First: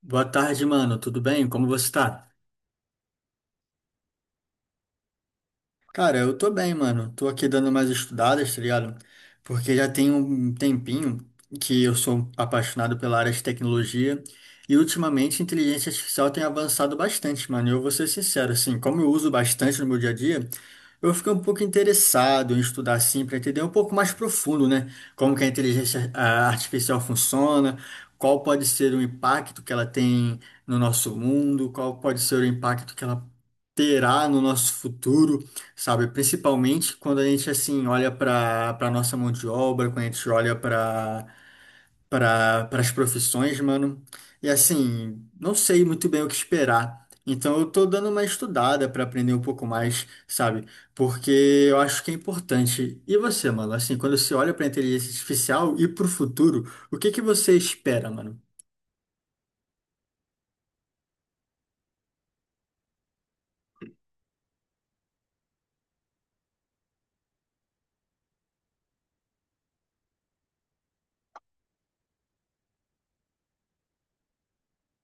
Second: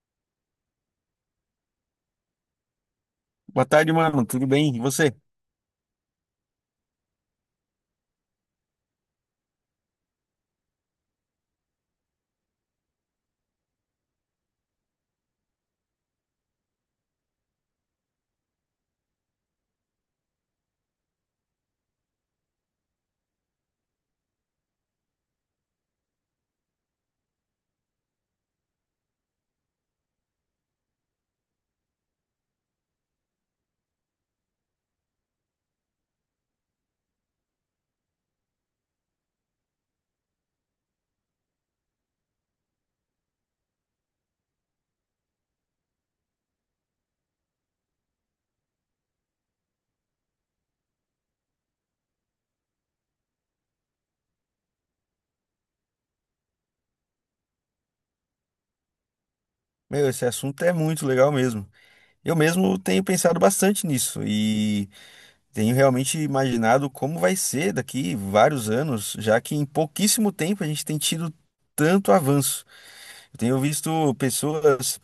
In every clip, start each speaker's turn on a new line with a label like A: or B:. A: Boa tarde, mano. Tudo bem? Como você tá?
B: Boa tarde, mano. Tudo bem? E você?
A: Cara, eu tô bem, mano. Tô aqui dando umas estudadas, tá ligado? Porque já tem um tempinho que eu sou apaixonado pela área de tecnologia e ultimamente a inteligência artificial tem avançado bastante, mano. E eu vou ser sincero, assim, como eu uso bastante no meu dia a dia, eu fiquei um pouco interessado em estudar assim para entender um pouco mais profundo, né? Como que a inteligência artificial funciona, qual pode ser o impacto que ela tem no nosso mundo, qual pode ser o impacto que ela terá no nosso futuro, sabe? Principalmente quando a gente assim olha para nossa mão de obra, quando a gente olha para as profissões, mano. E assim, não sei muito bem o que esperar. Então eu tô dando uma estudada para aprender um pouco mais, sabe? Porque eu acho que é importante. E você, mano? Assim, quando você olha para inteligência artificial e para o futuro, o que que você espera, mano?
B: Meu, esse assunto é muito legal mesmo. Eu mesmo tenho pensado bastante nisso e tenho realmente imaginado como vai ser daqui vários anos, já que em pouquíssimo tempo a gente tem tido tanto avanço. Eu tenho visto pessoas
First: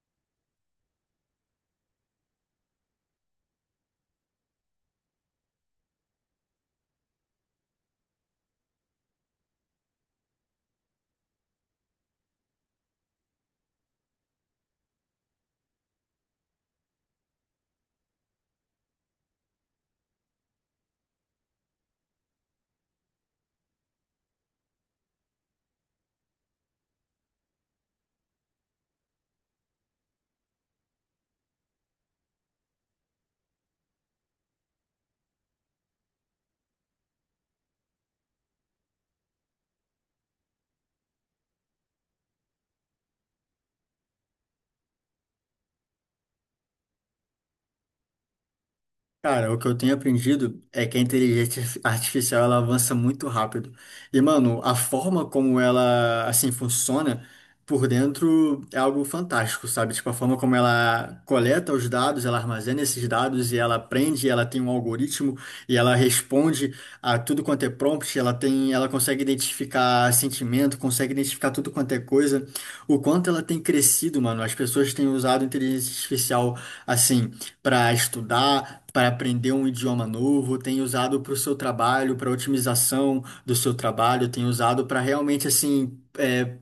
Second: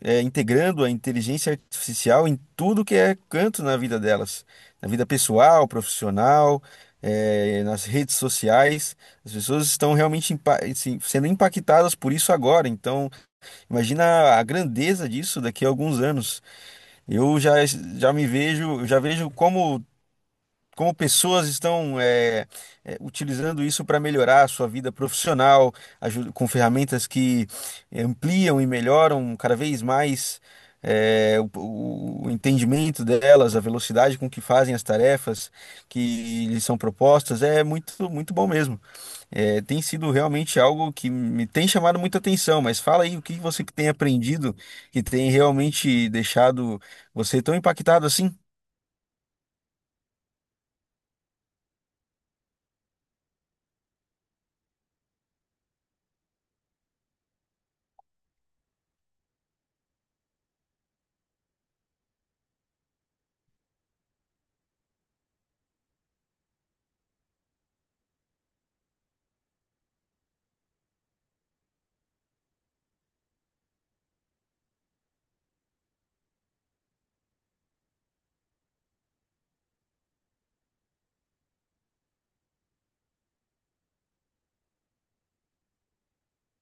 B: integrando a inteligência artificial em tudo que é canto na vida delas, na vida pessoal, profissional, nas redes sociais. As pessoas estão realmente assim, sendo impactadas por isso agora, então. Imagina a grandeza disso daqui a alguns anos. Eu já me vejo, eu já vejo como, como pessoas estão utilizando isso para melhorar a sua vida profissional, com ferramentas que ampliam e melhoram cada vez mais o entendimento delas, a velocidade com que fazem as tarefas que lhes são propostas. É muito, muito bom mesmo. É, tem sido realmente algo que me tem chamado muita atenção, mas fala aí o que você que tem aprendido que tem realmente deixado você tão impactado assim?
A: Cara, o que eu tenho aprendido é que a inteligência artificial ela avança muito rápido. E, mano, a forma como ela assim funciona por dentro é algo fantástico, sabe? Tipo, a forma como ela coleta os dados, ela armazena esses dados e ela aprende, ela tem um algoritmo e ela responde a tudo quanto é prompt, ela tem, ela consegue identificar sentimento, consegue identificar tudo quanto é coisa. O quanto ela tem crescido, mano, as pessoas têm usado inteligência artificial assim para estudar, para aprender um idioma novo, tem usado para o seu trabalho, para otimização do seu trabalho, tem usado para realmente assim, é,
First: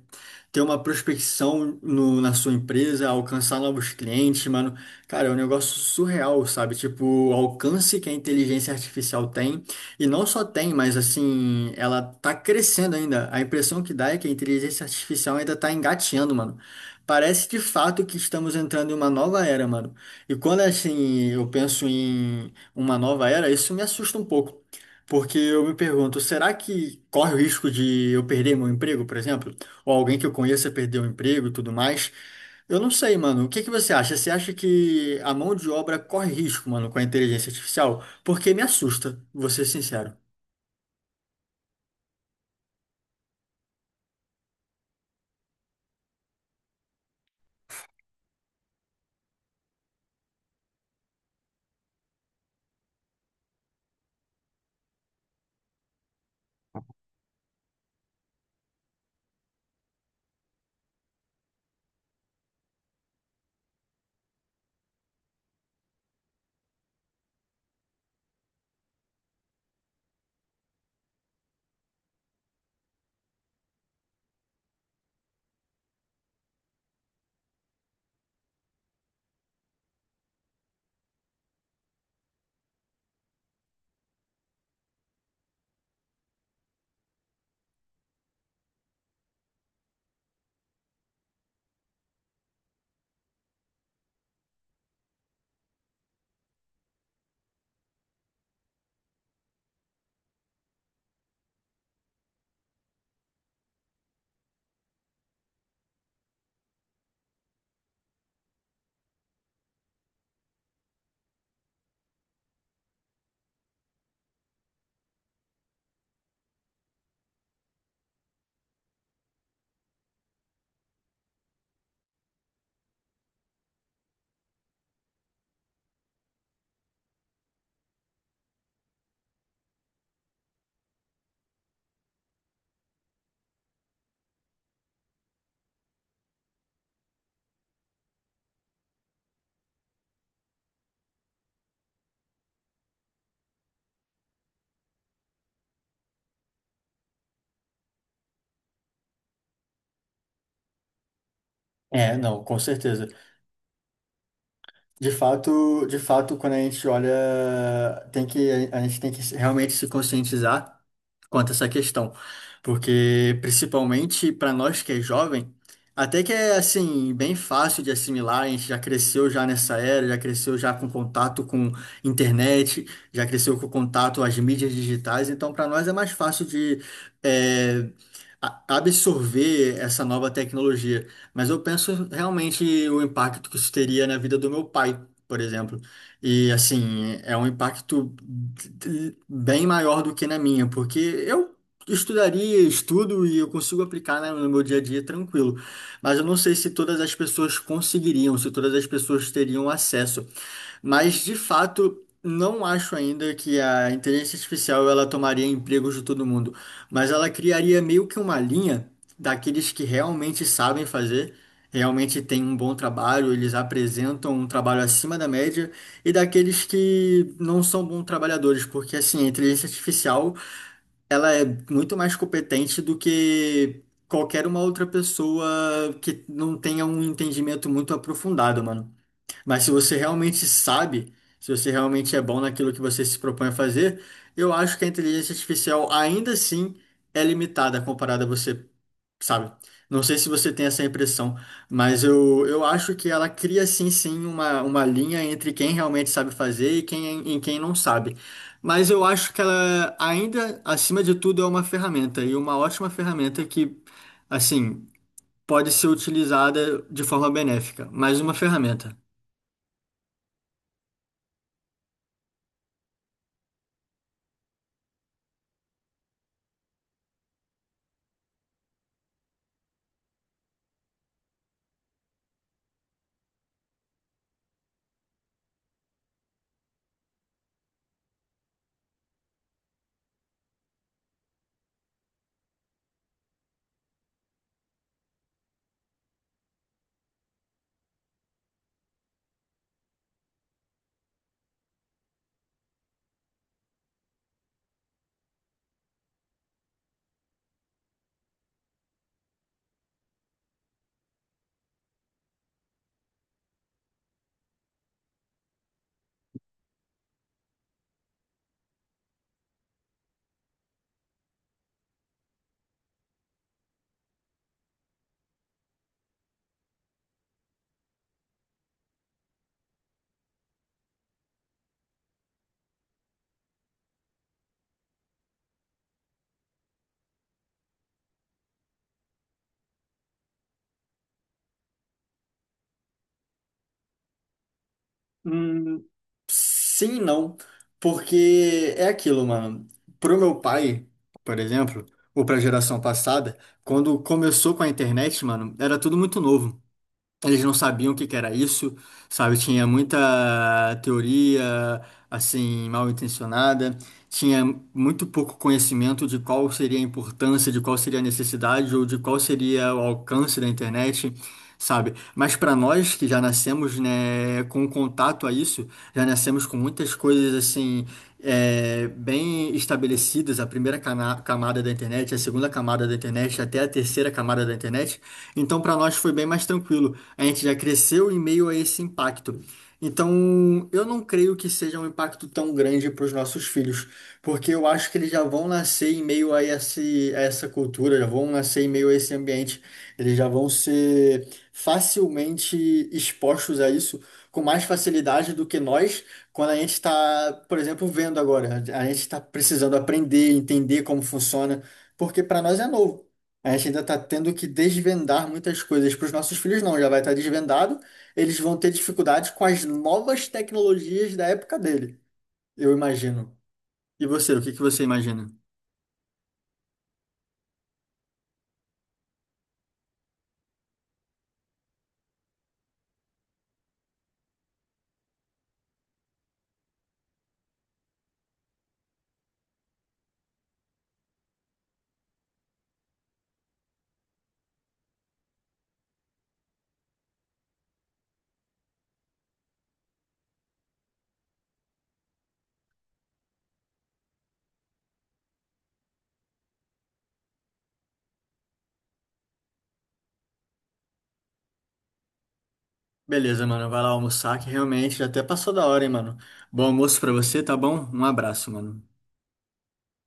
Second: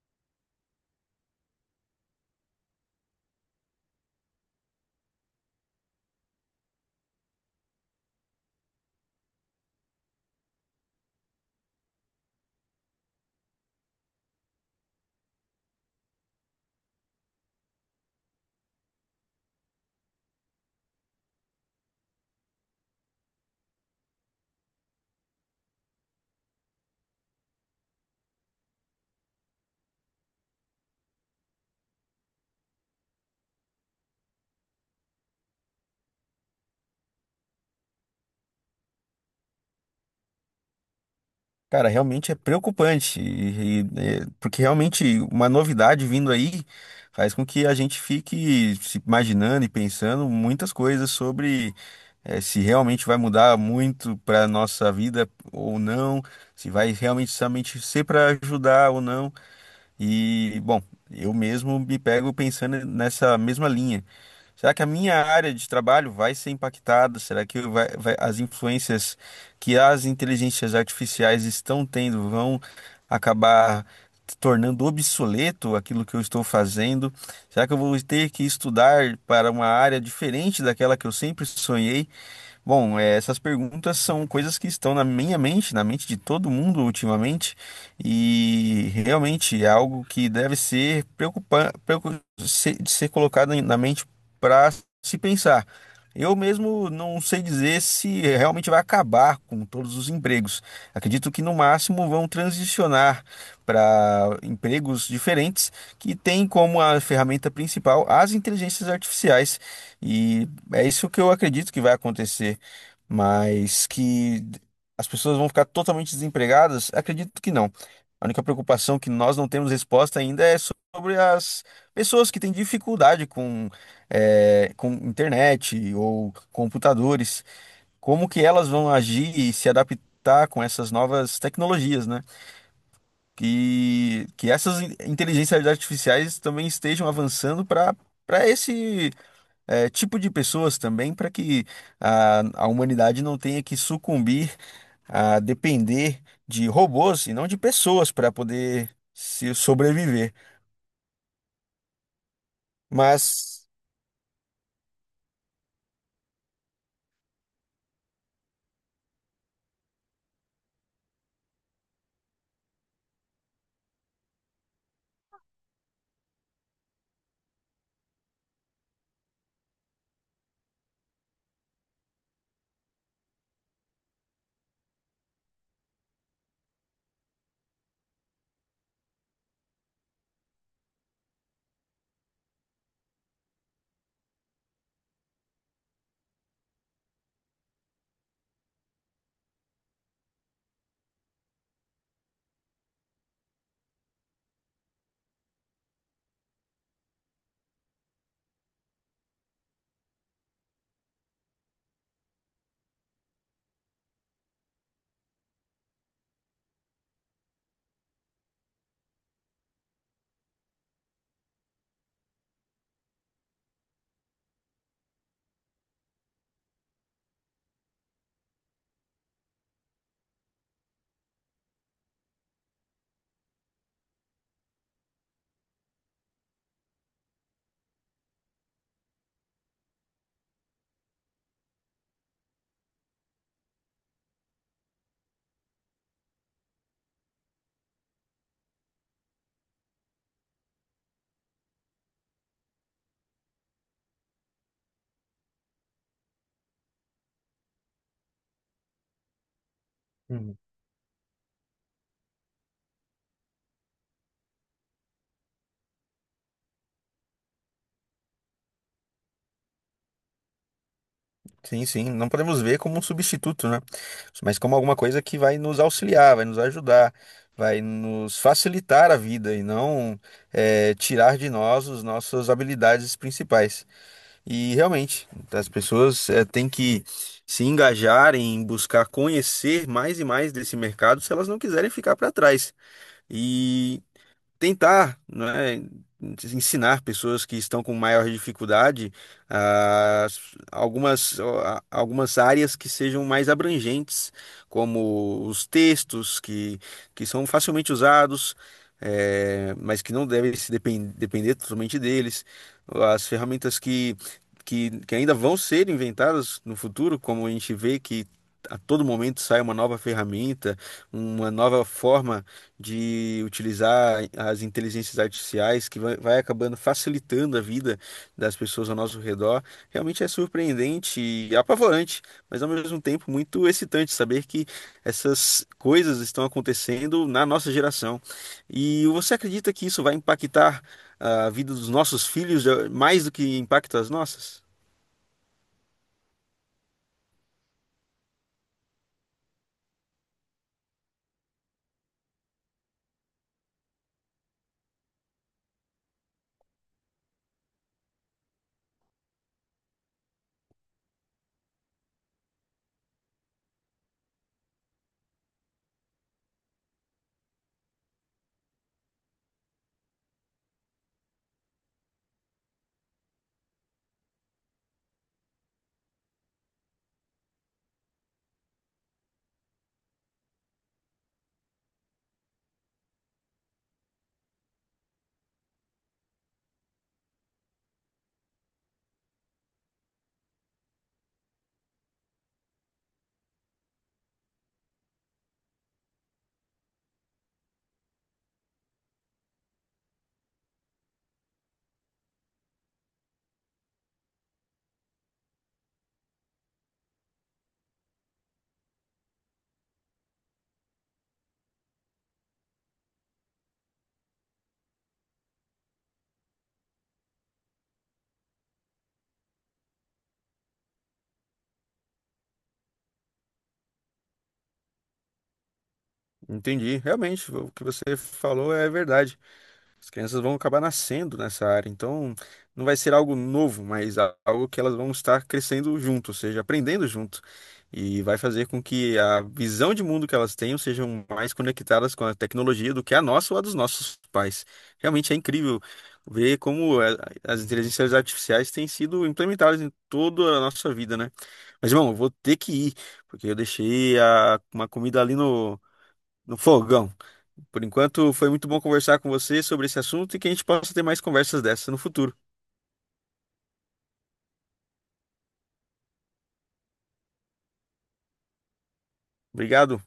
A: ter uma prospecção na sua empresa, alcançar novos clientes, mano. Cara, é um negócio surreal, sabe? Tipo, o alcance que a inteligência artificial tem, e não só tem, mas assim, ela tá crescendo ainda. A impressão que dá é que a inteligência artificial ainda tá engatinhando, mano. Parece de fato que estamos entrando em uma nova era, mano. E quando assim eu penso em uma nova era, isso me assusta um pouco. Porque eu me pergunto, será que corre o risco de eu perder meu emprego, por exemplo? Ou alguém que eu conheça perdeu o emprego e tudo mais. Eu não sei, mano. O que que você acha? Você acha que a mão de obra corre risco, mano, com a inteligência artificial? Porque me assusta, vou ser sincero.
B: Cara, realmente é preocupante, é, porque realmente uma novidade vindo aí faz com que a gente fique se imaginando e pensando muitas coisas sobre se realmente vai mudar muito para nossa vida ou não, se vai realmente somente ser para ajudar ou não. E, bom, eu mesmo me pego pensando nessa mesma linha. Será que a minha área de trabalho vai ser impactada? Será que as influências que as inteligências artificiais estão tendo vão acabar tornando obsoleto aquilo que eu estou fazendo? Será que eu vou ter que estudar para uma área diferente daquela que eu sempre sonhei? Bom, essas perguntas são coisas que estão na minha mente, na mente de todo mundo ultimamente, e realmente é algo que deve ser ser colocado na mente para se pensar. Eu mesmo não sei dizer se realmente vai acabar com todos os empregos. Acredito que no máximo vão transicionar para empregos diferentes que têm como a ferramenta principal as inteligências artificiais. E é isso que eu acredito que vai acontecer, mas que as pessoas vão ficar totalmente desempregadas? Acredito que não. A única preocupação que nós não temos resposta ainda é sobre as pessoas que têm dificuldade com, com internet ou computadores. Como que elas vão agir e se adaptar com essas novas tecnologias, né? Que essas inteligências artificiais também estejam avançando para para esse tipo de pessoas também para que a humanidade não tenha que sucumbir a depender de robôs e não de pessoas para poder se sobreviver.
A: É, não, com certeza.
B: Mas
A: De fato, quando a gente olha, tem que, a gente tem que realmente se conscientizar quanto a essa questão. Porque, principalmente para nós que é jovem, até que é assim, bem fácil de assimilar, a gente já cresceu já nessa era, já cresceu já com contato com internet, já cresceu com contato às mídias digitais, então para nós é mais fácil de eh, absorver essa nova tecnologia. Mas eu penso realmente o impacto que isso teria na vida do meu pai, por exemplo. E assim, é um impacto bem maior do que na minha, porque eu estudaria, estudo e eu consigo aplicar, né, no meu dia a dia tranquilo. Mas eu não sei se todas as pessoas conseguiriam, se todas as pessoas teriam acesso. Mas de fato, não acho ainda que a inteligência artificial ela tomaria empregos de todo mundo, mas ela criaria meio que uma linha daqueles que realmente sabem fazer, realmente têm um bom trabalho, eles apresentam um trabalho acima da média, e daqueles que não são bons trabalhadores, porque assim, a inteligência artificial, ela é muito mais competente do que qualquer uma outra pessoa que não tenha um entendimento muito aprofundado, mano. Mas se você realmente sabe, se você realmente é bom naquilo que você se propõe a fazer, eu acho que a inteligência artificial ainda assim é limitada comparada a você, sabe? Não sei se você tem essa impressão, mas eu acho que ela cria sim, sim, uma linha entre quem realmente sabe fazer e quem não sabe. Mas eu acho que ela
B: Uhum.
A: ainda, acima de tudo, é uma ferramenta e uma ótima ferramenta que, assim, pode ser utilizada de forma benéfica, mais uma ferramenta.
B: Sim, sim, não podemos ver como um substituto, né? Mas como alguma coisa que vai nos auxiliar, vai nos ajudar, vai nos facilitar a vida e não tirar de nós as nossas habilidades principais. E realmente, as pessoas têm que se engajar em buscar conhecer mais e mais desse mercado se elas não quiserem ficar para trás. E tentar, né, ensinar pessoas que estão com maior dificuldade ah, algumas, algumas áreas que sejam mais abrangentes, como os textos que são facilmente usados, mas que não devem se depender totalmente deles, as ferramentas que, que ainda vão ser inventadas no futuro, como a gente vê que a todo momento sai uma nova ferramenta, uma nova forma de utilizar as inteligências artificiais que vai acabando facilitando a vida das pessoas ao nosso redor, realmente é surpreendente e apavorante, mas ao mesmo tempo muito excitante saber que essas coisas estão acontecendo na nossa geração. E você acredita que isso vai impactar a vida dos nossos filhos, mais do que impacta as nossas?
A: Sim, e não, porque é aquilo, mano. Pro meu pai, por exemplo, ou pra geração passada, quando começou com a internet, mano, era tudo muito novo. Eles não sabiam o que que era isso, sabe? Tinha muita teoria, assim, mal intencionada, tinha muito pouco conhecimento de qual seria a importância, de qual seria a necessidade ou de qual seria o alcance da internet, sabe? Mas para nós que já nascemos, né, com contato a isso, já nascemos com muitas coisas, assim, é, bem estabelecidas, a primeira camada da internet, a segunda camada da internet, até a terceira camada da internet. Então, para nós foi bem mais tranquilo. A gente já cresceu em meio a esse impacto. Então, eu não creio que seja um impacto tão grande para os nossos filhos, porque eu acho que eles já vão nascer em meio a a essa cultura, já vão nascer em meio a esse ambiente, eles já vão ser facilmente expostos a isso com mais facilidade do que nós, quando a gente está, por exemplo, vendo agora, a gente está precisando aprender, entender como funciona, porque para nós é novo. A gente ainda está tendo que desvendar muitas coisas. Para os nossos filhos, não, já vai estar desvendado. Eles vão ter dificuldade com as novas tecnologias da época dele, eu imagino. E você, o que que você imagina?
B: Entendi, realmente, o que você falou é verdade. As crianças vão acabar nascendo nessa área, então não vai ser algo novo, mas algo que elas vão estar crescendo junto, ou seja, aprendendo junto. E vai fazer com que a visão de mundo que elas tenham sejam mais conectadas com a tecnologia do que a nossa ou a dos nossos pais. Realmente é incrível ver como as inteligências artificiais têm sido implementadas em toda a nossa vida, né? Mas, irmão, eu vou ter que ir, porque eu deixei uma comida ali no, no fogão. Por enquanto, foi muito bom conversar com você sobre esse assunto e que a gente possa ter mais conversas dessas no futuro.
A: Beleza, mano, vai lá almoçar, que realmente já até passou da hora, hein, mano. Bom almoço para você, tá bom? Um abraço, mano.
B: Obrigado.